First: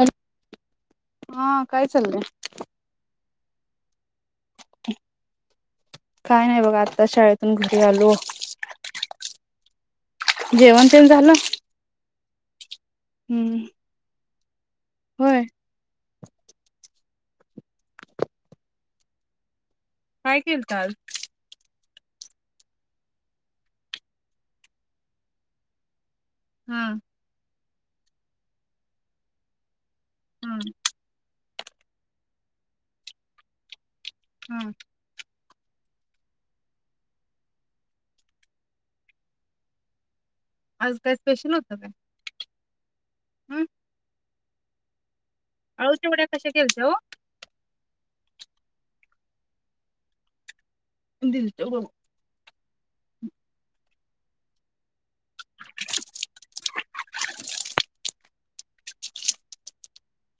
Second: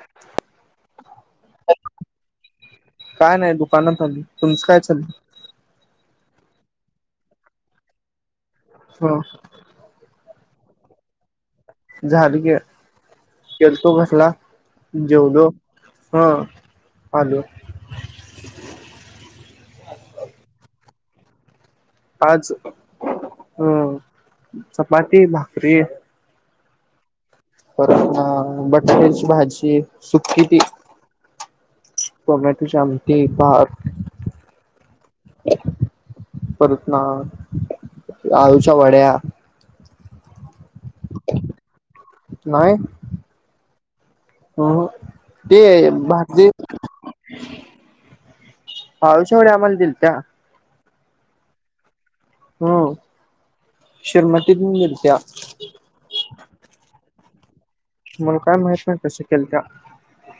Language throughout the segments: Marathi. हॅलो हा काय चाललंय काय नाही दुकानात आली तुमचं काय चाल काय नाही बघा आता शाळेतून घरी आलो हा जेवण ते झालं झालं की हम्म केलतो कसला होय जेवलो हा पालू काय केलतं आज आज अ चपाती भाकरी हम [inaudible] बटाट्याची भाजी हा [inaudible] टोमॅटोची आमटी भात [inaudible] परत ना आळुच्या वड्या आज काय स्पेशल होतं नाहीय हम् ह ह ते [inaudible] आळूच्या वड्या कशा केलत्या ओ अळूच्या वड्या आम्हाला दिलत्या दिलतो बघ हम् [inaudible] [inaudible] मला काय माहित नाही कस केलत्या,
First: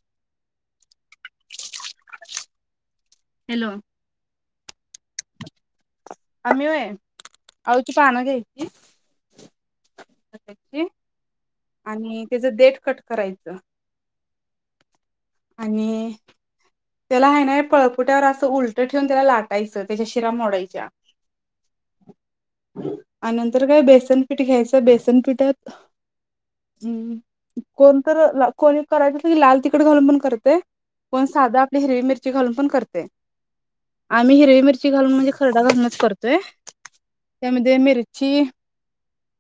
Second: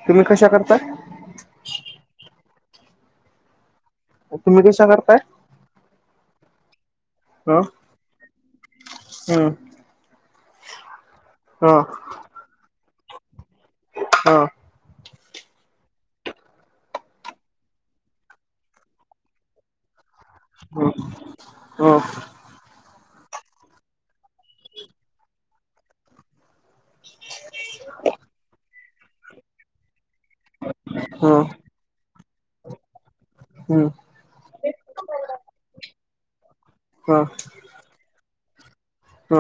तुम्ही कस करताय..? हॅलो तुम्ही कशा करताय आम्ही व्हय आळुची पानं घ्याच हम [inaudible] आणि त्याच देट कट करायचं हा आणि त्याला आहे ना पळपुट्यावर असं उलटं ठेवून त्याला लाटायचं [inaudible] शीरा मोडयच्या त्यात आणि नंतर काय बेसनपीठ घ्यायचं, बेसनपीठात कोणतर रा कोणीत करायला असलं की लाल तिखट घालून पण करतय पण साधा हिरी मिरची घालून पण करते. आम्ही हिरवी मिरची घालून म्हणजे खरडा घालूनच कर ते त्यामध्ये मिरची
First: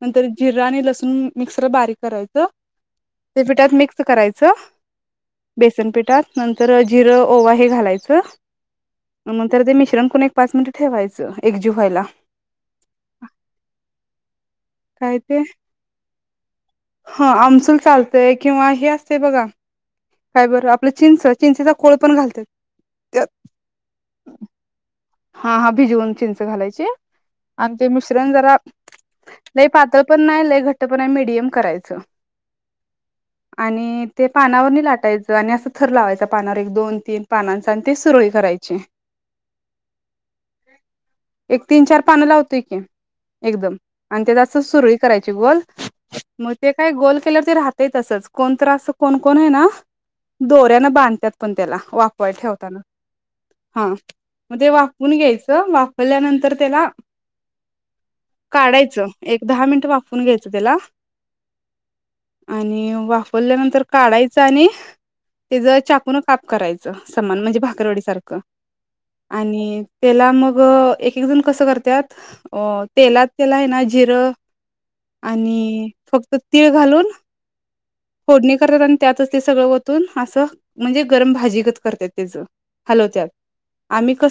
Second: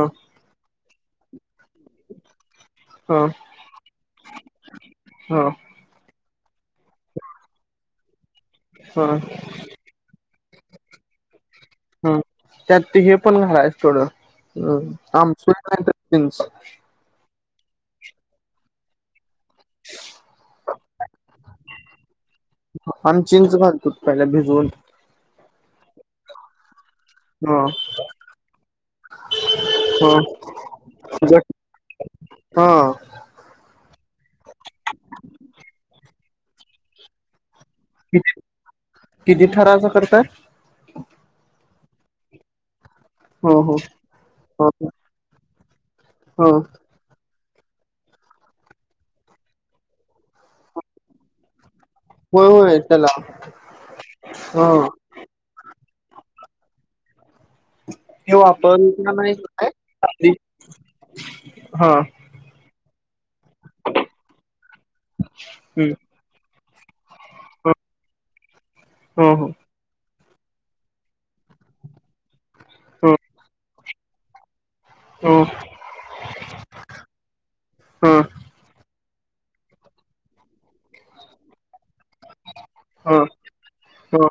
नंतर जिरा आणि लसू मी मिक्स जर बारीक करायचं ते पिठात मिक्स करायचं बेसन पिठात नंतर जिरं ओवा हे घालाय चं. म नंतर ते मिश्रण कुणी पाच मिनिट ठेवायचं. एकजीव व्हायला हं त्यात ते हे पण घालायच थोड काय आमचुर [unintelligible] ह आमसूल चालतय किंवा हे असंय बघा काय बर आपलं चिंच चिंच आम्ही चिंच घालतो. पहिला भिजवून हा हा भिजवून चिंच घालायची. ह आणि ते मिश्रण जरा लय पातळ ह पण नाही लय घट्ट पण नाही मिडियम करायचं हा आणि ते पानावरनी लाटायचं आणि असं थर लावायचा. पानावऱ एक दोन तीन पानांचा आणि ती सुरळी करायची. रायच करताय. एक तीन चार पानं लावतोय की, हो हो एकदम आणि त्यात अस ह सुरूळी करायची गोल ह मग ते काय गोल केल्यावर ते राहतय तसंच कोण तरं अस कोण कोण आहे ना दोऱ्यान बांधत्यात पण त्याला वाफवायला होय होय ठेवताना त्याला हा म ह ते वाफुन घ्यायचं. वाफावल्यानंतर त्याला ते काढायचं वापरला नाही एक दहा काय मिनट वाफवून आधी घ्यायचं त्याला हा आणि वाफ उकोलल्यानंतर काढायचं आणि त्याच हम् चाकून काप करायचं समान म्हणजे भाकरवाडी सारखं हो हो आणि त्याला मग एक एक जण कसं करतात अ हो तेलात त्याला आहे ना जिरं हो आणि फक्त तीळ घालून ह फोडणी कर त्यातच ते सगळं वतून असं म्हणजे गरम भाजीच करतेात हलत ह ह आ क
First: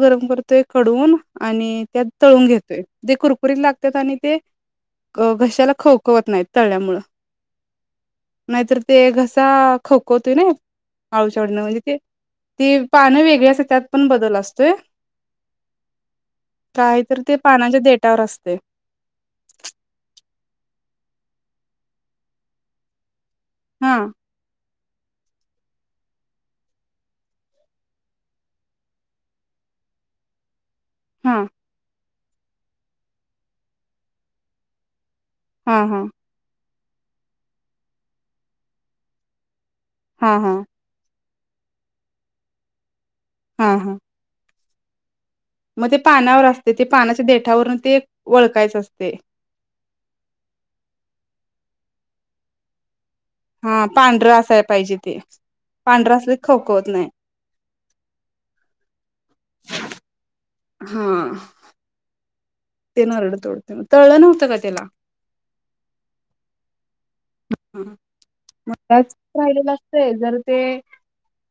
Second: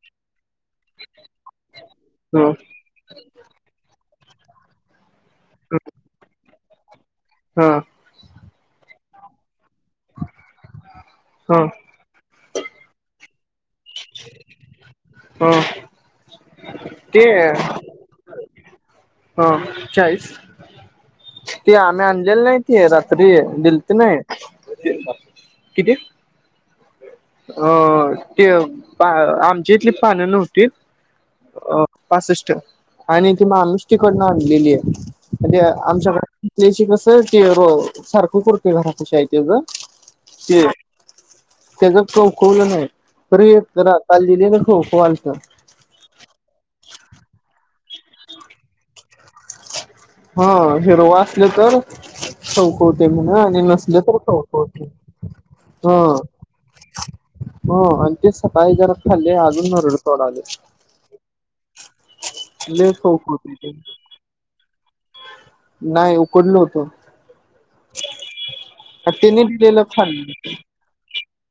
गरम करतोय खडवून आणि त्यात तळून ह घेतोय तेे कुरकुरीत लागतात आणि ते घशाला खवकवत नाहीत तळल्यामु नाहीत ते घसा खोकवतय ना पाऊषडनं ह म्हणजे ते ती पानं वेगळी अस त्यात पण बदल असतोय ह ह काहीतरी ते पानाच्या देटावर असत ते ह चाळीस ते आम्ही आणलेली नाहीती रात फ्री दिल्ती हा नाही किती अ ते आमची इतली पानं नव्हतीत हा पासष्ट आणि ती मा माणुसतीकडून आणलेली आहे म्हणजे हा हा आमच्याक कस ते सारखं करतोय घरापाशी आहे त्याचं हा हा त्याच टवकल नाही तरी हा हा जरा चाललेली हो कॉल कर मग ते पानावर असते ते पानाच्या देठावरून ते व ओळखयचं असतय हा हिरव असल तर खवखवतय हा पांढरं असायला पाहिजे ते पांढरं हा असले की खवकवत नाही हो आणि ते सकाळी जरा खाल्ले अजून नरड तोडालय हा लय ते खाऊ नरड होते ते तोडते मग तळलं नव्हतं का त्याला नाही उकडल होतो मलाच त्याने राहि दिलेलं लागतय जर खाल्लं ते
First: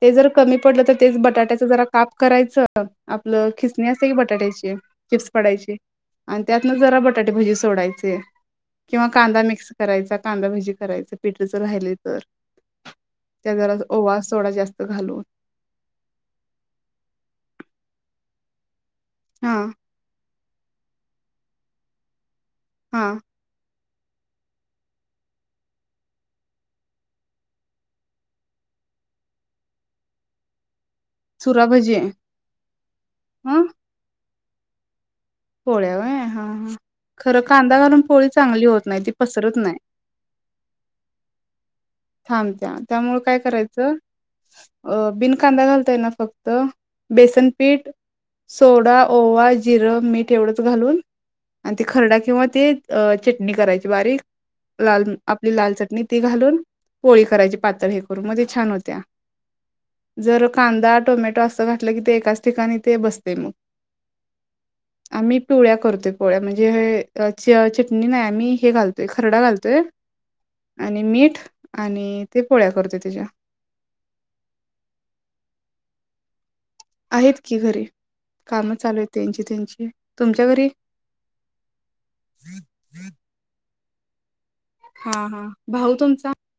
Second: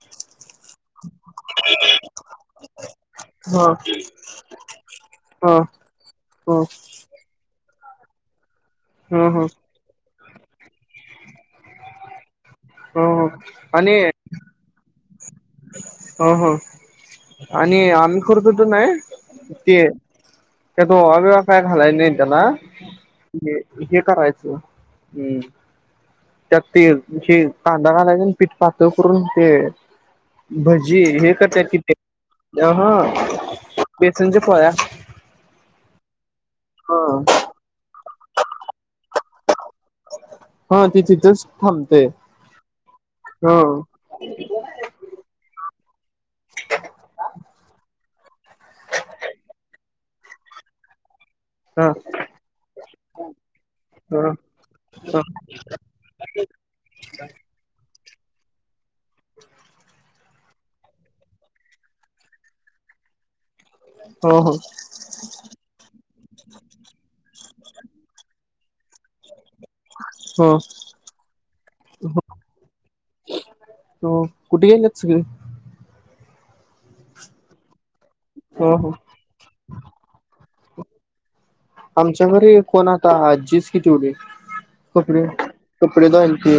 ते जर कमी पडलं तर तेच बटाट्याच जरा काप करायचं आपलं हा किसणी असते की बटाट्याची चिप्स हा पडायची आणि ह त्यातन जरा बटाटेभजी सोडायच ते किंवा ह कांदा ह मिक्स करायचा कांदा भजी करायच पिठ जर राहिले तर ह ह त्या जरा आणि ओवा थोडा जास्त घालून ह ह आणि आम्ही करतोय नाही हा ते त्यात ओवा बिवा काय घालाय नाही त्यांन हा हे करायचं हम्म त्यात तेे कांदा कांदा पीठ पातळ करून ते भज जी हे करताय किथ चुराभजी ह ह तिजपया पोळ्या व हा हा खरं कांदा घून पोळी चांगली होत नाही त पसरत नाही हा तिथेचच थांबत्या त्यामुळे काय हो करायचं अ बिन कांदा घालत तेन फक्त बेसनपीठ सोडा ओवा जिर मीठ एवढंच घालून आणि ते हा खरडा किंवा ते अ चटणी करायची बारीक ह लाल हो आपली लाल चटणी ती घालून होळी करायची पात्र हे करू म छान होत्या जर कांदा टोमॅटो असं घातलं की ते एकाच ठिकाणी ते बसते मग हो आम्ही पिवळ्या करतोय पोळ्या म्हणजे हे चटणी नाही आम्ही ालतय खरडालते हो तर आणि मीठ आणि ते पोळ्या करतोय त्याच्या हो कुठे गेल सगळे आहेत की घरी हो कामच हो चालू आहे त्यांची त्यांची तुमच्या घरी आमच्या घरी कोण आताजी हती व देे कपडे हा हा भाऊ कपडे तुमचा धोल ते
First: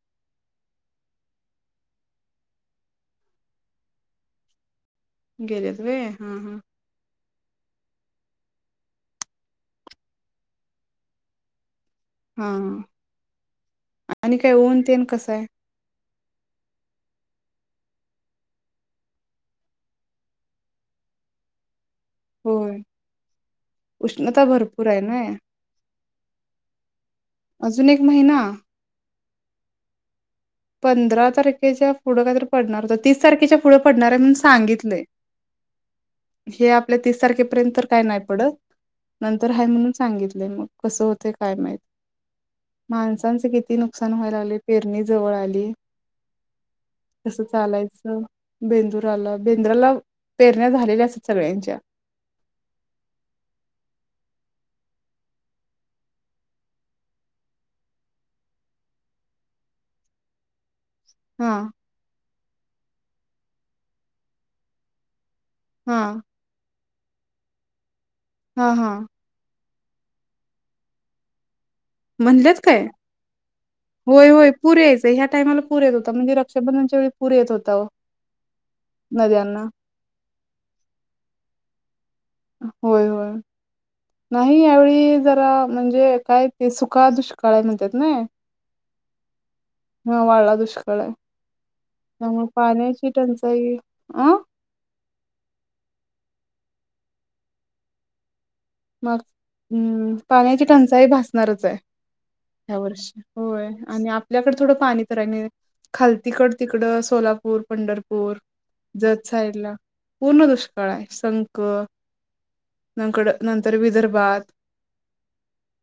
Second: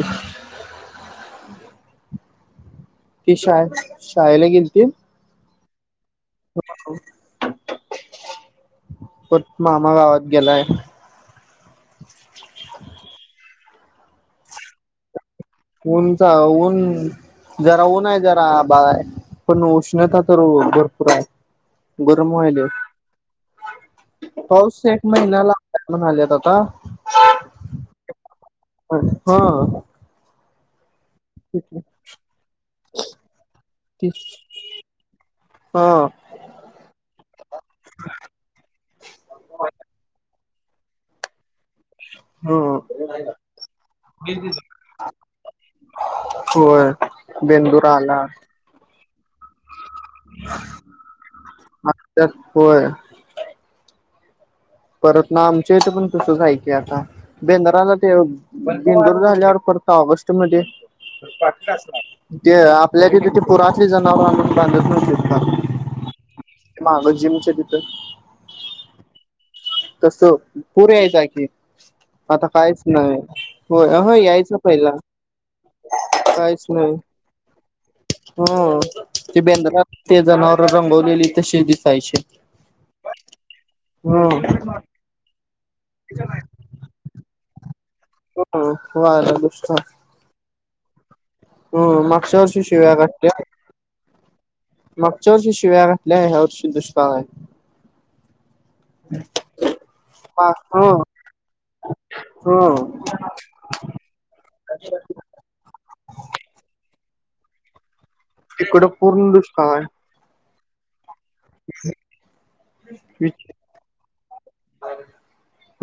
ती शा शाळेला गेलतील घेरते हा हा पत मामा गावात गेलाय [inaudible] हा आणि काय ऊन तेन कसा आहे ऊनचा ऊन जरा ऊन आहे जरा बा पण उष्णता तर भरपूर आहे गरम व्हाले होय उष्णता पाऊस भरपूर आहे एक ना महिना्या ला म्हणा आल्या तता अजून एक महिना हा पंधरा तारखेच्या पुढं काहीतरी पडणार होत तीस तारखेच्या पुढं पडणार आहे म्हणून सांगितलंय हा हे आपल्या तीस तारखेपर्यंत तर काय नाही पडत नंतर ह म्हणून सांगितलंय मग कसं होते काय माहिती ह माणसांचे किती नुकसान व्हायला लागले पेरणी जवळ आले होय बेंदूर आला दूर बेंद्राला पेरण्या झालेल्या असतात सगळ्यांच्या मागतात होय परत ना आमच्या इथे पण तसं जाय क आहे आता बेंदाराला ते बेंदूर झाल्यावर परत ऑगस्ट मध्ये हा ते ल के तिथे पुरातली जनावर म्हणून बांधत नाही शकता हा मगं जिमच्या तिथं हा हा तस पूर यायचा की आता म्हणलेत काहीच काय नाही होय यायचं पूर पहिला यायचं ह्या टायमाला पूर येत होता म्हणजे काहीच नाही रक्षाबंधनच्या वेळी पूर येत होता ओ ह ते नद्यांना बेंद्रा ते जनावर रंगवलेली तशी दिसायची होय होय हम्म नाही याळी जरा म्हणजे काय ते सुका दुष्काळ आहे म्हणतात ना ह ह हा वाळा दुष्काळ [unintelligible] ह मागच्या्या वर्षी शिव्या काट अं मागच्या वर्षी शिवाया घातल्यात दुष्काळ आहे मगम् पाण्याची हो टंचाई भासणारच आहे हो ह वर्षी होय आणि आपल्याकडे थोडं पाणी तर आहे खाल तिकड तिकड सोलापूर होर पंडर इकडं पूर्ण दुष्काळ आहे तळाय संख नकड तर विदर्भात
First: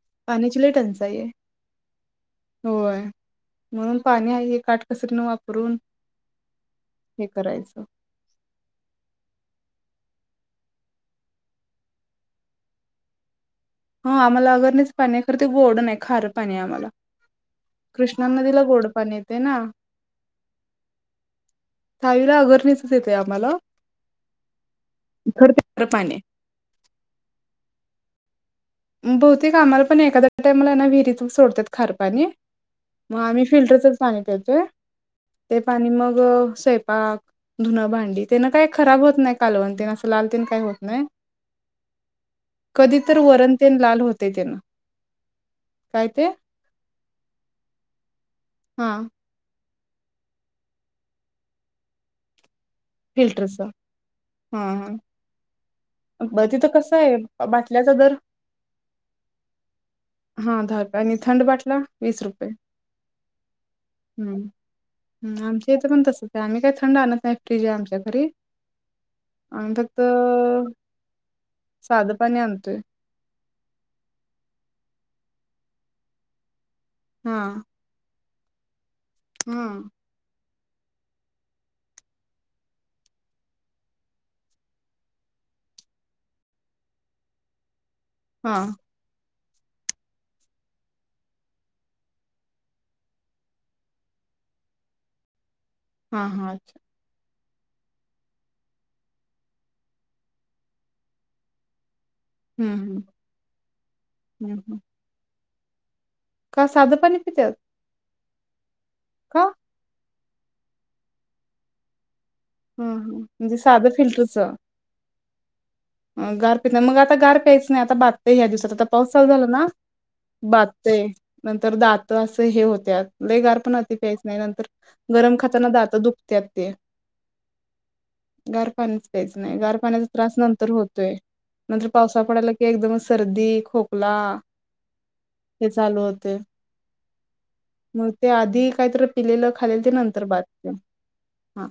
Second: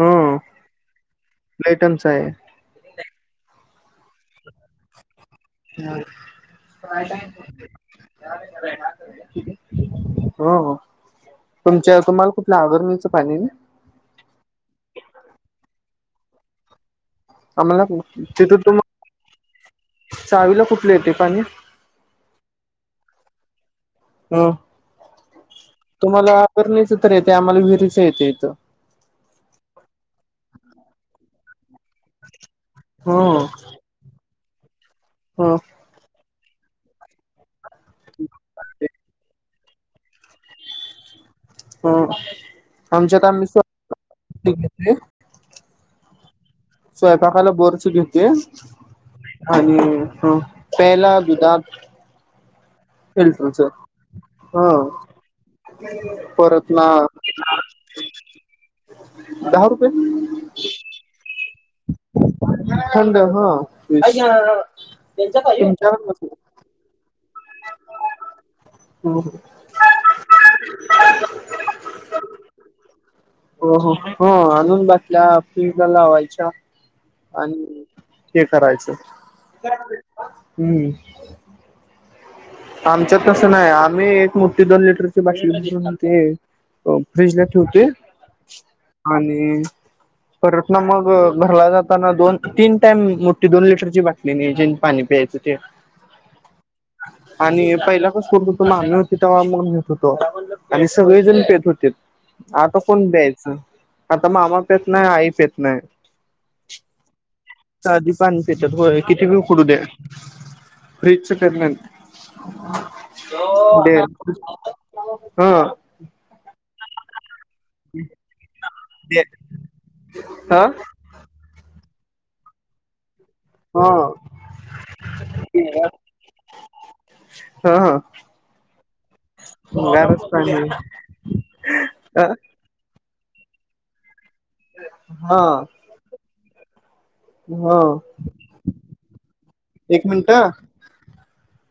हो पाण्याची टंचाई आहे लय टंचाई आहे म्हणून पाणी आहे काटकसर ह करायचं. हो तुमच्या तुम्हाला कुठल्या आवररणीचं पाणी हा आम्हाला अगरनेच पाणी खरं ते गोड नाही खारं पाणी आहे आम्हाला आम्हाला कृष्णा तिथं नदीला तुम गोड पाणी येते ना चावीला कुठलं येते पाणी साईला अगरणीचच येते आप मला हो खार पाणी आहे. तुम्हाला आर नाहीच तर येत आम्हाला विरी येत होत बहुतेक आम्हाला पण एखा्या टाइमलाना विहिरीत सोडतात खारपाणी मग हो आम्ही फिल्टरच का हो ते पाणी मग स्वयंपाक धुनं भांडी तेन काय खराब होत नाही कालवणतीन असं लाल तन काही होत नाही हो कधी तर आमच्यात आम् वरण तेन लाल होते ते ना काय ते स्वयंपाकाला बोरस घेते हा आणि ह पहिला गुदाात फिल्टरच फिल्टरचा हा ब तिथं परत ना कसं आहे बाटल्याचा दर दहा रुपये हा दहा रुपये आणि थंड बाटला वीस रुपये थंड हा हम्म हम्म जे आमच्या घरी हो आणि त्यात साध पाणी आणतोय दोन बातल्या फिजला लावायच्या हा आणि ते करायचं ब हा हम्म आमच्यात कसं नाही आम्ही एक मोठी दोन लिटरची बाट घ ते फ्रीज ला ठेवते हा ह परत ना मग घरला जाताना दोन तीन टाइम मोठी दोन लिटरची बाटली नाही जे पाणी पियचं ते हा हा अच्छा आणि पहिला कस करत होतो माम्मी होती तेव्हा मून घेत होतो आणि सगळेजण पेत होते हम्म आता हम्म कोण द्यायचं आता हम्म मामा प हम्म. येत नाही आई प येत नाही का साधं पाणी पितत पण त्यात किती करू दे फ्रीजच पेत नाहीत ह म्हणजे साधं ते हा अ गार [unintelligible] मग आता गार काहीच नाही आता बातते ह्या दिवसात आता पाऊस दे चालू झाला ना ह बातते नंतर दात तर असं हे होत्यात ल गार ह पाणाती प्यायचं नाही नंतर गरम खाताना दात दुखत्यात ते ह ह गार पाणीच प्यायचं नाही गार पाण्याचा गारच त्रास पाणी नं तर होतोय नंतर पावसा पडायला की एकदमच सर्दी खोकला हा हा हे चालू होते मग ते आधी काहीतरी पिलेलं खालेल ते एक नंतर मिनिट बदते हा